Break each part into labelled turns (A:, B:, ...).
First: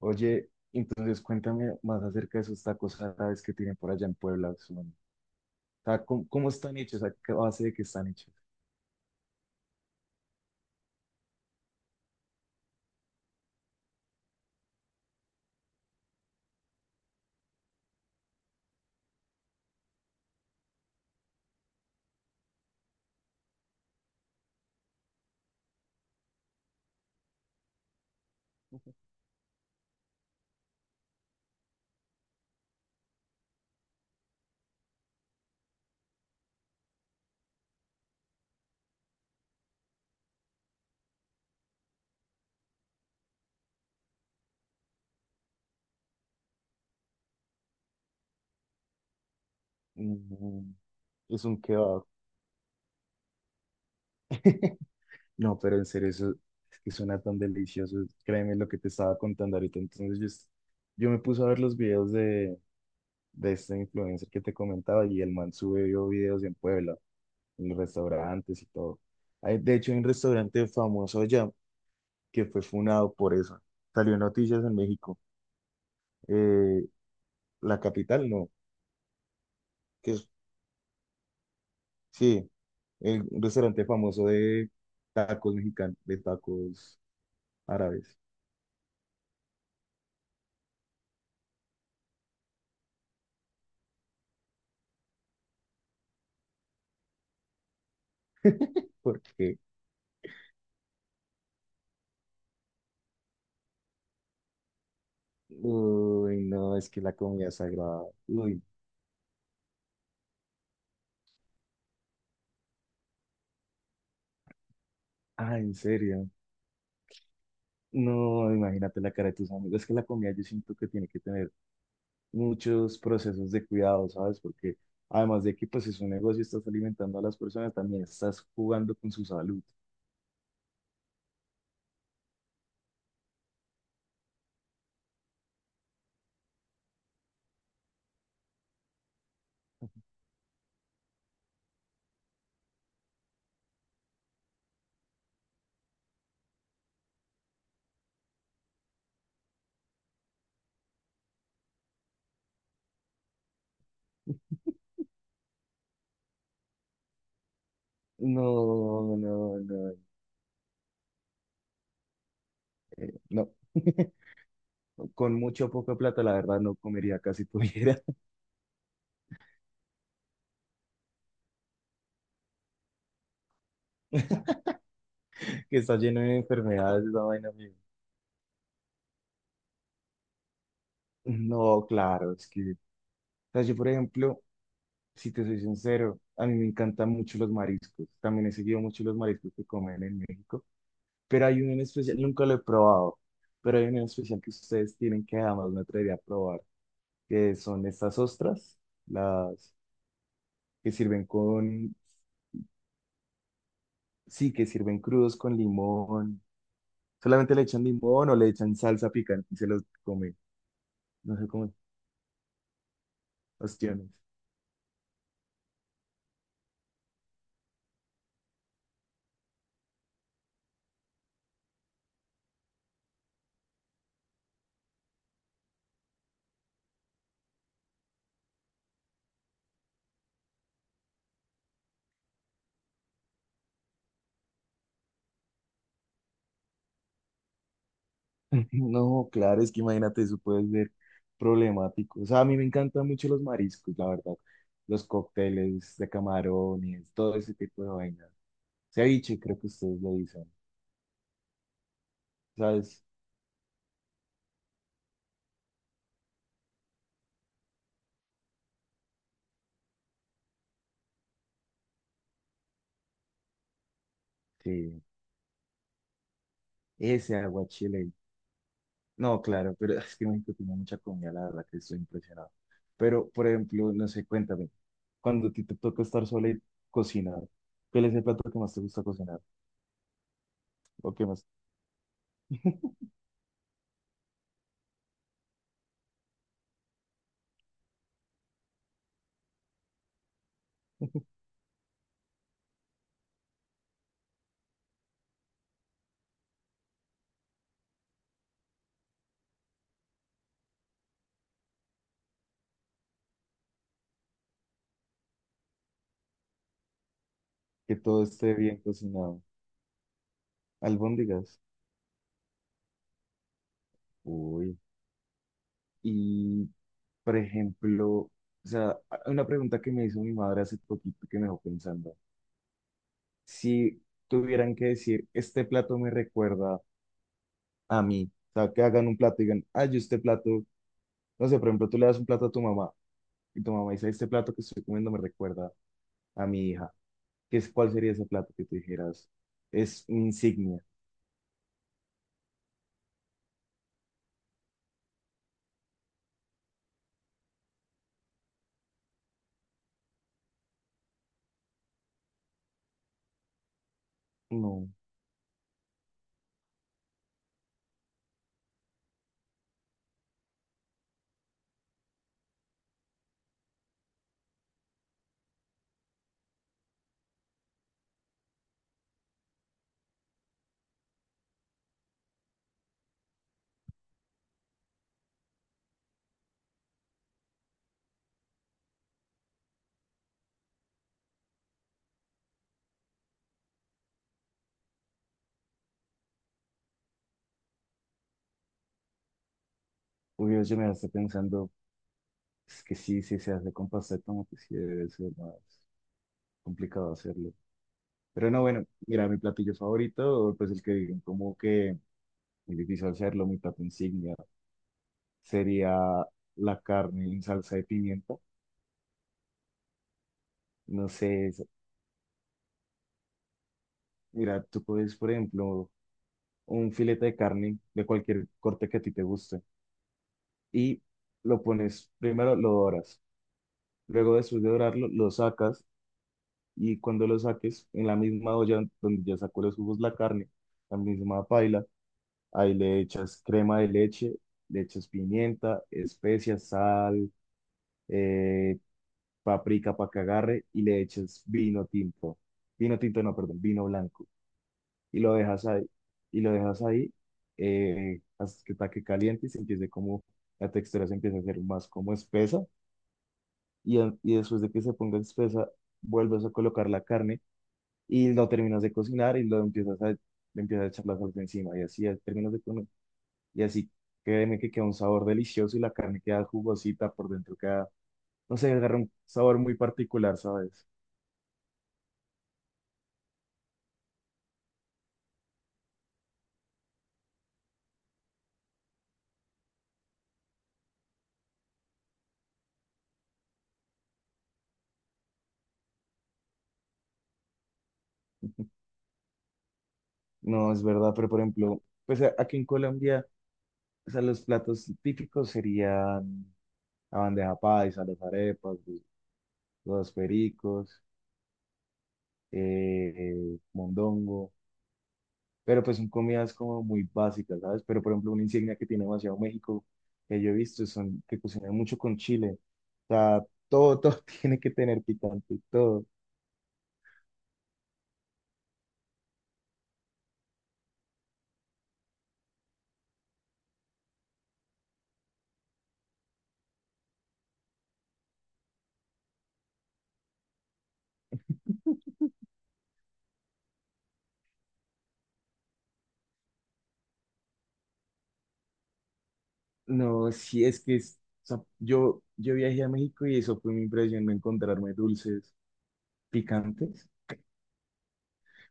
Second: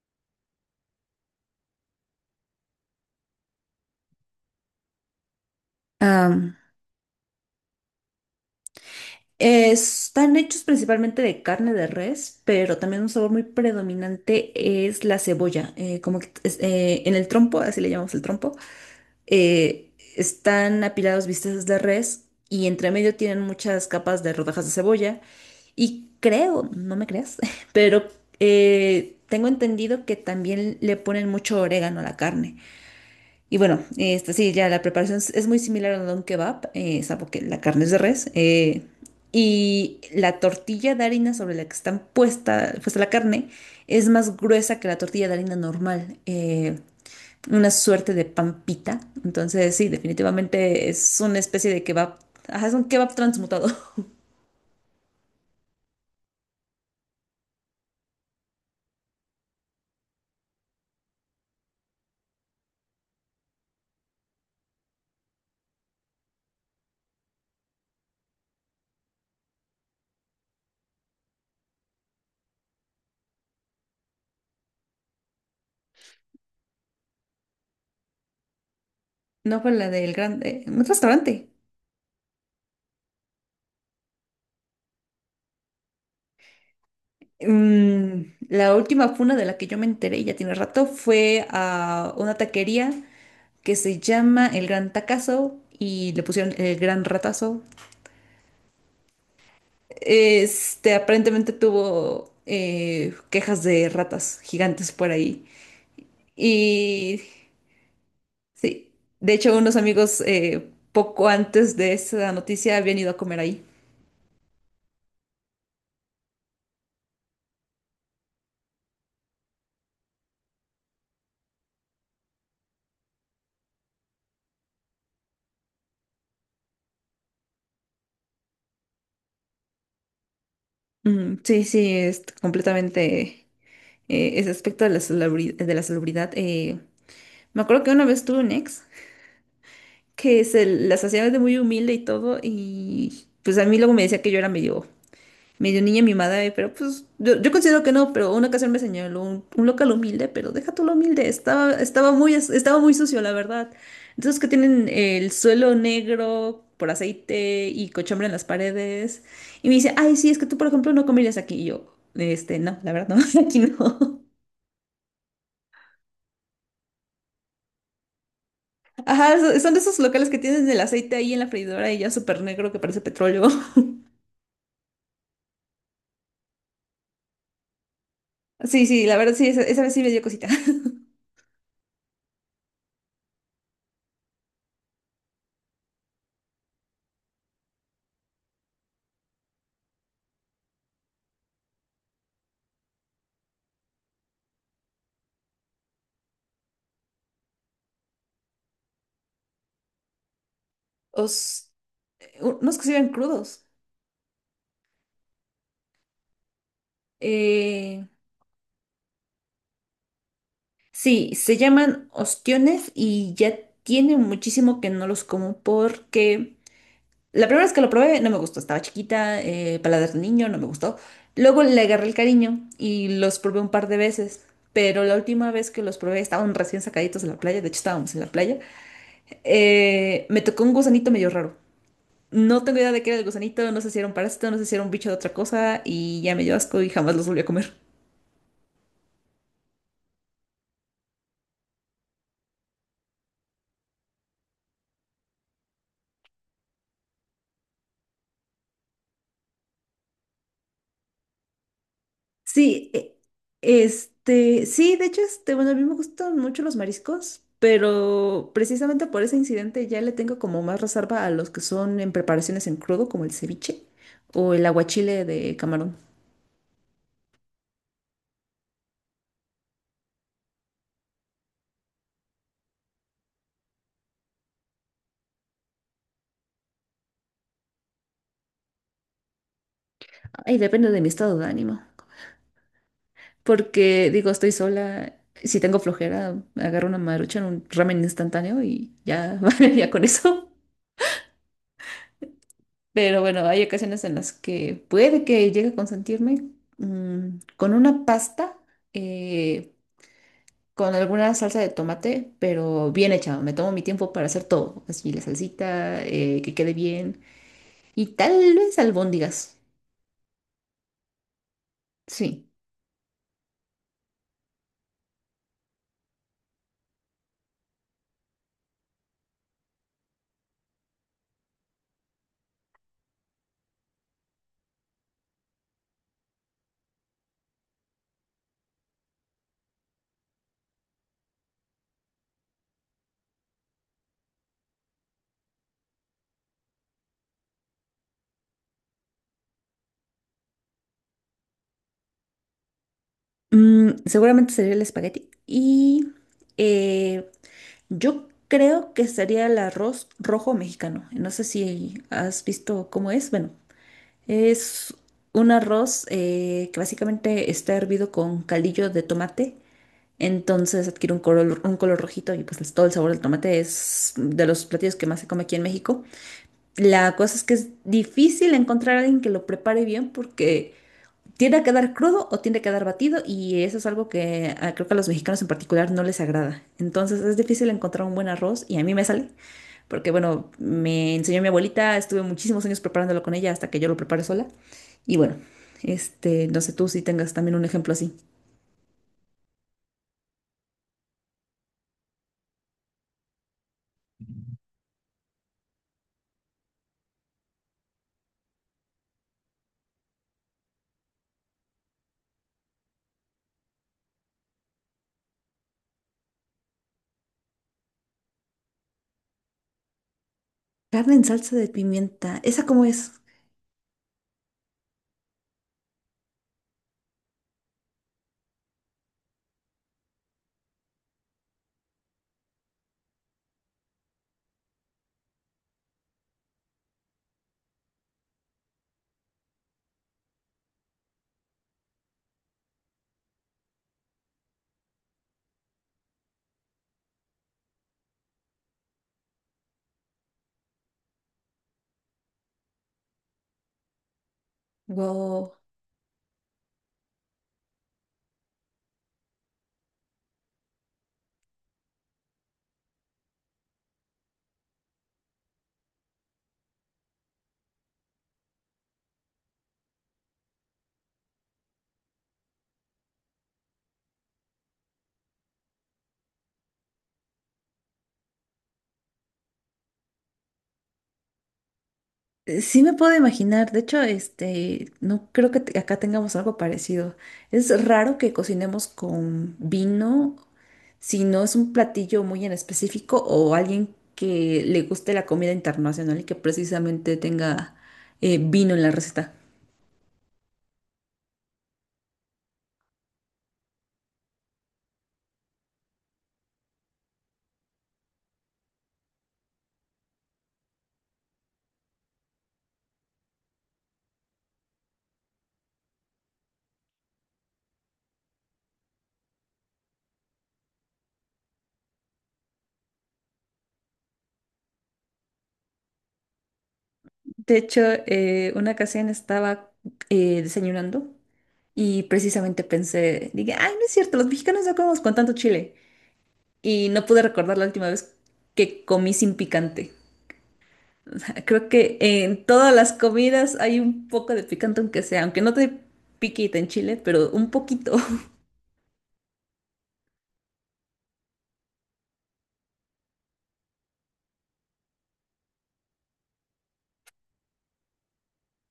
A: Oye, entonces cuéntame más acerca de esos tacos árabes que tienen por allá en Puebla. Son, o sea, ¿cómo
B: Am,
A: están hechos? ¿A qué base de qué están hechos?
B: Están hechos principalmente de carne de res, pero también un sabor muy predominante es la cebolla. En el trompo, así le llamamos el trompo, eh, están apilados bisteces de res y entre medio tienen muchas capas de rodajas de cebolla. Y creo, no me creas, pero tengo entendido que también le ponen mucho orégano a la carne. Y bueno, este, sí, ya la preparación es muy similar a un kebab, salvo que la carne es de res. Y la tortilla de harina sobre la que está puesta la carne es más gruesa que la tortilla de harina normal. Una suerte de pampita. Entonces, sí,
A: Mm,
B: definitivamente es una
A: es un
B: especie de
A: kebab.
B: kebab. Ajá, es un kebab transmutado.
A: No, pero en serio, eso es que suena tan delicioso. Créeme lo que te estaba contando ahorita. Entonces yo me puse a ver los videos de este influencer que te comentaba y el man subió videos en Puebla, en los restaurantes y todo. Hay, de hecho, hay un restaurante famoso allá que fue funado por eso. Salió en noticias en México. eh, la capital, no,
B: No fue la del
A: que es,
B: grande, un restaurante.
A: sí, el restaurante famoso de tacos mexicanos, de tacos árabes,
B: Mm, la última funa de la que yo me enteré, ya tiene rato, fue a una taquería que se llama El Gran Tacazo y le pusieron El Gran Ratazo.
A: porque,
B: Este aparentemente tuvo quejas de ratas gigantes por ahí.
A: uy, no, es que la
B: Y
A: comida es sagrada, uy,
B: sí, de hecho unos amigos poco antes de esa noticia habían ido a comer ahí.
A: ah, en serio, no, imagínate la cara de tus amigos, es que la comida yo siento que tiene que tener muchos procesos de cuidado, ¿sabes? Porque además de que pues es un negocio, estás alimentando a las personas, también estás jugando con su salud.
B: Mm, sí, sí, es completamente ese aspecto de la celebridad. De la celebridad, me acuerdo que una vez tuve un ex que se las hacía de muy humilde y todo y pues a mí luego me decía que yo era medio niña mimada, pero pues yo considero que no, pero una ocasión me señaló un local humilde, pero deja tú lo humilde, estaba muy, estaba muy sucio, la verdad. Entonces que tienen el suelo negro por aceite y cochambre en las
A: No,
B: paredes.
A: no,
B: Y me dice,
A: no,
B: ay, sí, es que tú, por ejemplo, no comerías aquí. Y yo, este, no, la verdad, no,
A: no.
B: aquí no.
A: Con mucho o poca plata, la verdad, no comería casi tuviera.
B: Ajá, son de esos locales que tienen el aceite ahí en la freidora y ya súper negro que parece petróleo.
A: Que está lleno de enfermedades esa vaina, amigo.
B: Sí, sí, la verdad, sí, esa vez sí me dio cosita.
A: No, claro, es que, o sea, yo por ejemplo, si te soy sincero, a mí me encantan mucho los mariscos. También he seguido mucho los mariscos que comen en México, pero hay uno en especial, nunca lo he probado, pero hay uno en especial que ustedes tienen que jamás me atrevería a probar, que son estas ostras, las que sirven
B: Os,
A: con,
B: Unos que se iban crudos.
A: sí, que sirven crudos con limón. Solamente le echan
B: Eh,
A: limón o le echan salsa picante y se los comen.
B: Sí,
A: No sé
B: se
A: cómo,
B: llaman ostiones y ya
A: ostiones.
B: tiene muchísimo que no los como porque la primera vez que lo probé no me gustó, estaba chiquita, paladar de niño, no me gustó. Luego le agarré el cariño y los probé un par de veces, pero la última vez que los probé estaban recién sacaditos de la playa, de hecho estábamos en la playa, me tocó un gusanito medio raro. No tengo idea de qué era el gusanito, no sé si era un parásito, no sé si era un bicho de otra cosa y ya me dio asco y jamás los volví a comer.
A: No, claro, es que imagínate, eso puede ser problemático. O sea, a mí me encantan mucho los mariscos, la verdad. Los cócteles de camarones, todo ese tipo de vainas. Ceviche, creo que ustedes lo dicen.
B: Sí,
A: ¿Sabes?
B: este, sí, de hecho, este, bueno, a mí me gustan mucho los mariscos, pero precisamente por ese incidente ya le tengo como más reserva a los que son en preparaciones en crudo, como el ceviche o el
A: Sí,
B: aguachile de camarón.
A: ese aguachile. No, claro, pero es que México tiene mucha comida, la verdad que estoy impresionado. Pero, por ejemplo, no sé, cuéntame, cuando a ti te toca estar sola y cocinar, ¿cuál es el plato que más te gusta cocinar?
B: Ay, depende de mi
A: ¿O qué
B: estado de
A: más?
B: ánimo. Porque digo, estoy sola, si tengo flojera, agarro una marucha en un ramen instantáneo y ya, ya con eso. Pero bueno, hay ocasiones en las que puede que llegue a consentirme con una pasta. eh, con alguna salsa de tomate, pero bien hecha. Me tomo mi tiempo para hacer todo. Así la salsita, que quede bien.
A: Que
B: Y
A: todo
B: tal
A: esté
B: vez
A: bien cocinado.
B: albóndigas.
A: Albóndigas.
B: Sí.
A: Uy. Y, por ejemplo, o sea, una pregunta que me hizo mi madre hace poquito que me dejó pensando. Si tuvieran que decir, este plato me recuerda a mí, o sea, que hagan un plato y digan, ay, yo este plato, no sé, por ejemplo, tú le das un plato a tu mamá y tu mamá dice, este plato que estoy comiendo me recuerda a mi hija. ¿Qué es, cuál sería ese plato que tú dijeras? Es mi insignia.
B: Mm, seguramente sería el espagueti. Eh, yo creo que sería el arroz rojo mexicano. ¿No sé si has visto cómo es? Bueno,
A: No,
B: es un arroz que básicamente está hervido con caldillo de tomate. Entonces adquiere un color rojito y pues es todo el sabor del tomate, es de los platillos que más se come aquí en México. La cosa es que es difícil encontrar a alguien que lo prepare bien porque tiende a quedar crudo o tiende a quedar batido y eso es algo que, creo que a los mexicanos en particular no les agrada. Entonces es difícil encontrar un buen arroz y a mí me sale porque bueno, me enseñó mi abuelita, estuve muchísimos años preparándolo con ella hasta que yo lo preparé sola y bueno, este, no sé tú si tengas también un ejemplo así.
A: obvio, yo me estoy pensando, es que sí, sí se hace con pasta de tomate, sí debe ser más complicado hacerlo. Pero no, bueno, mira, mi platillo favorito, pues el que digan, como que es difícil hacerlo, mi plato insignia sería la carne en salsa de pimienta. No
B: Carne en
A: sé,
B: salsa de pimienta, ¿esa cómo es?
A: mira, tú puedes, por ejemplo, un filete de carne de cualquier corte que a ti te guste y lo pones, primero lo doras, luego después de dorarlo, lo sacas y cuando lo saques, en la misma olla donde ya sacó los jugos la carne, la misma paila. Ahí le echas crema de leche, le echas pimienta, especias, sal, eh, paprika para que agarre y le echas vino tinto. Vino tinto, no, perdón, vino blanco. Y lo
B: Wow.
A: dejas ahí, y lo dejas ahí hasta que está que caliente y se empiece como, la textura se empieza a hacer más como espesa. Y, y después de que se ponga espesa, vuelves a colocar la carne y lo terminas de cocinar y le empiezas a echar la salsa encima. Y así Y así créeme que queda un sabor delicioso y la carne queda jugosita por dentro, queda, no sé, agarra un sabor muy particular, ¿sabes?
B: Sí me puedo imaginar. De hecho, este, no creo que acá tengamos algo parecido. Es raro que cocinemos con vino, si no es un platillo muy en específico o alguien que le guste la comida internacional y que precisamente tenga vino en la receta.
A: No, es verdad, pero por ejemplo, pues aquí en Colombia, o sea, los platos típicos serían la bandeja paisa, las arepas, los pericos, mondongo, pero pues son comidas como muy básicas, ¿sabes? Pero por ejemplo, una insignia que tiene demasiado México, que yo he visto, son que cocinan mucho con chile. O sea, todo, todo tiene que tener picante, todo.
B: De hecho, una ocasión estaba desayunando y precisamente pensé, dije, ay, no es cierto, los mexicanos no comemos con tanto chile. Y no pude recordar la última vez que comí sin picante. Creo que en todas las comidas hay un poco de picante, aunque sea, aunque no te piquita en Chile, pero un poquito.
A: No, sí, es que o sea, yo viajé a México y eso fue mi impresión, encontrarme dulces picantes.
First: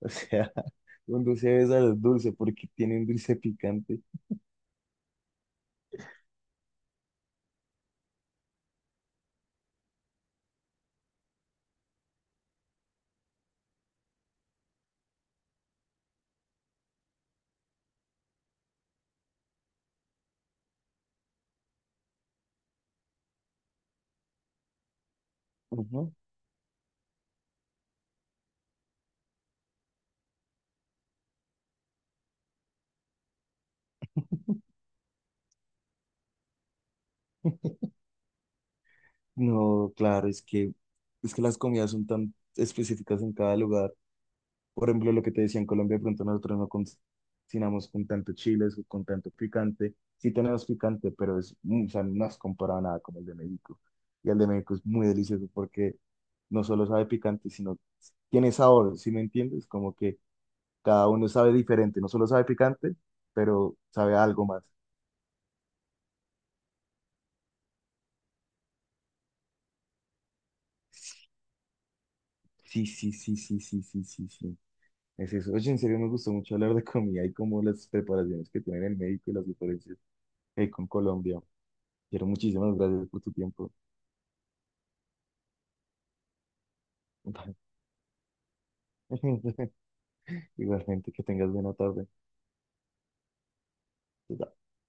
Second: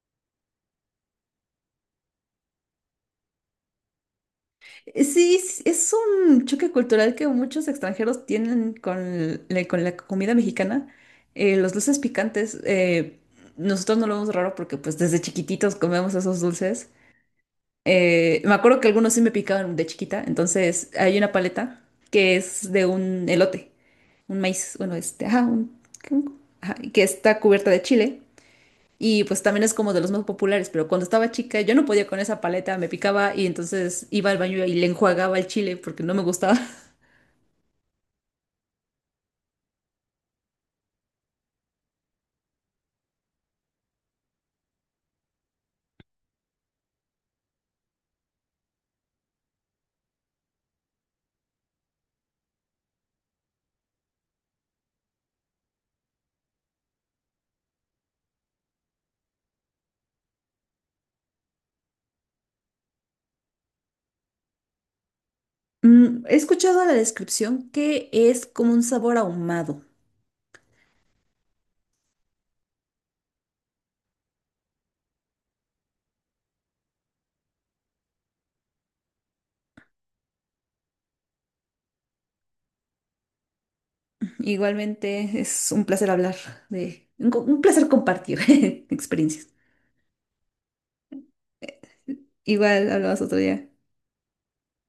A: O sea, un dulce de sal dulce porque tienen dulce picante.
B: Sí, es un choque cultural que muchos extranjeros tienen con la comida mexicana. Los dulces picantes, nosotros no lo vemos raro porque pues desde chiquititos comemos esos dulces. Me acuerdo que algunos sí me picaban de chiquita, entonces hay una paleta que es de un elote, un maíz, bueno, este, ajá, un,
A: Ujú.
B: ajá, que está cubierta de chile. Y pues también es como de los más populares, pero cuando estaba chica yo no podía con esa paleta, me picaba y entonces iba al baño y le enjuagaba el chile porque no me gustaba.
A: No, claro, es que las comidas son tan específicas en cada lugar. Por ejemplo, lo que te decía en Colombia, de pronto nosotros no cocinamos con tanto chiles o con tanto picante. Sí tenemos picante, pero es, o sea, no es comparado a nada con el de México. Y el de México es muy delicioso porque no solo sabe picante, sino tiene sabor, ¿sí me entiendes? Como que cada uno sabe diferente, no solo sabe picante, pero sabe a algo más.
B: Mm, he escuchado la descripción que es como un sabor ahumado.
A: Sí, sí, sí, sí, sí, sí, sí, sí. Es eso. Oye, en serio me gustó mucho hablar de comida y como las preparaciones que tienen en México y las diferencias con Colombia. Quiero muchísimas gracias por tu tiempo.
B: Igualmente es un placer hablar de, un, un placer compartir experiencias.
A: Igualmente, que tengas buena tarde.
B: Igual hablabas otro día.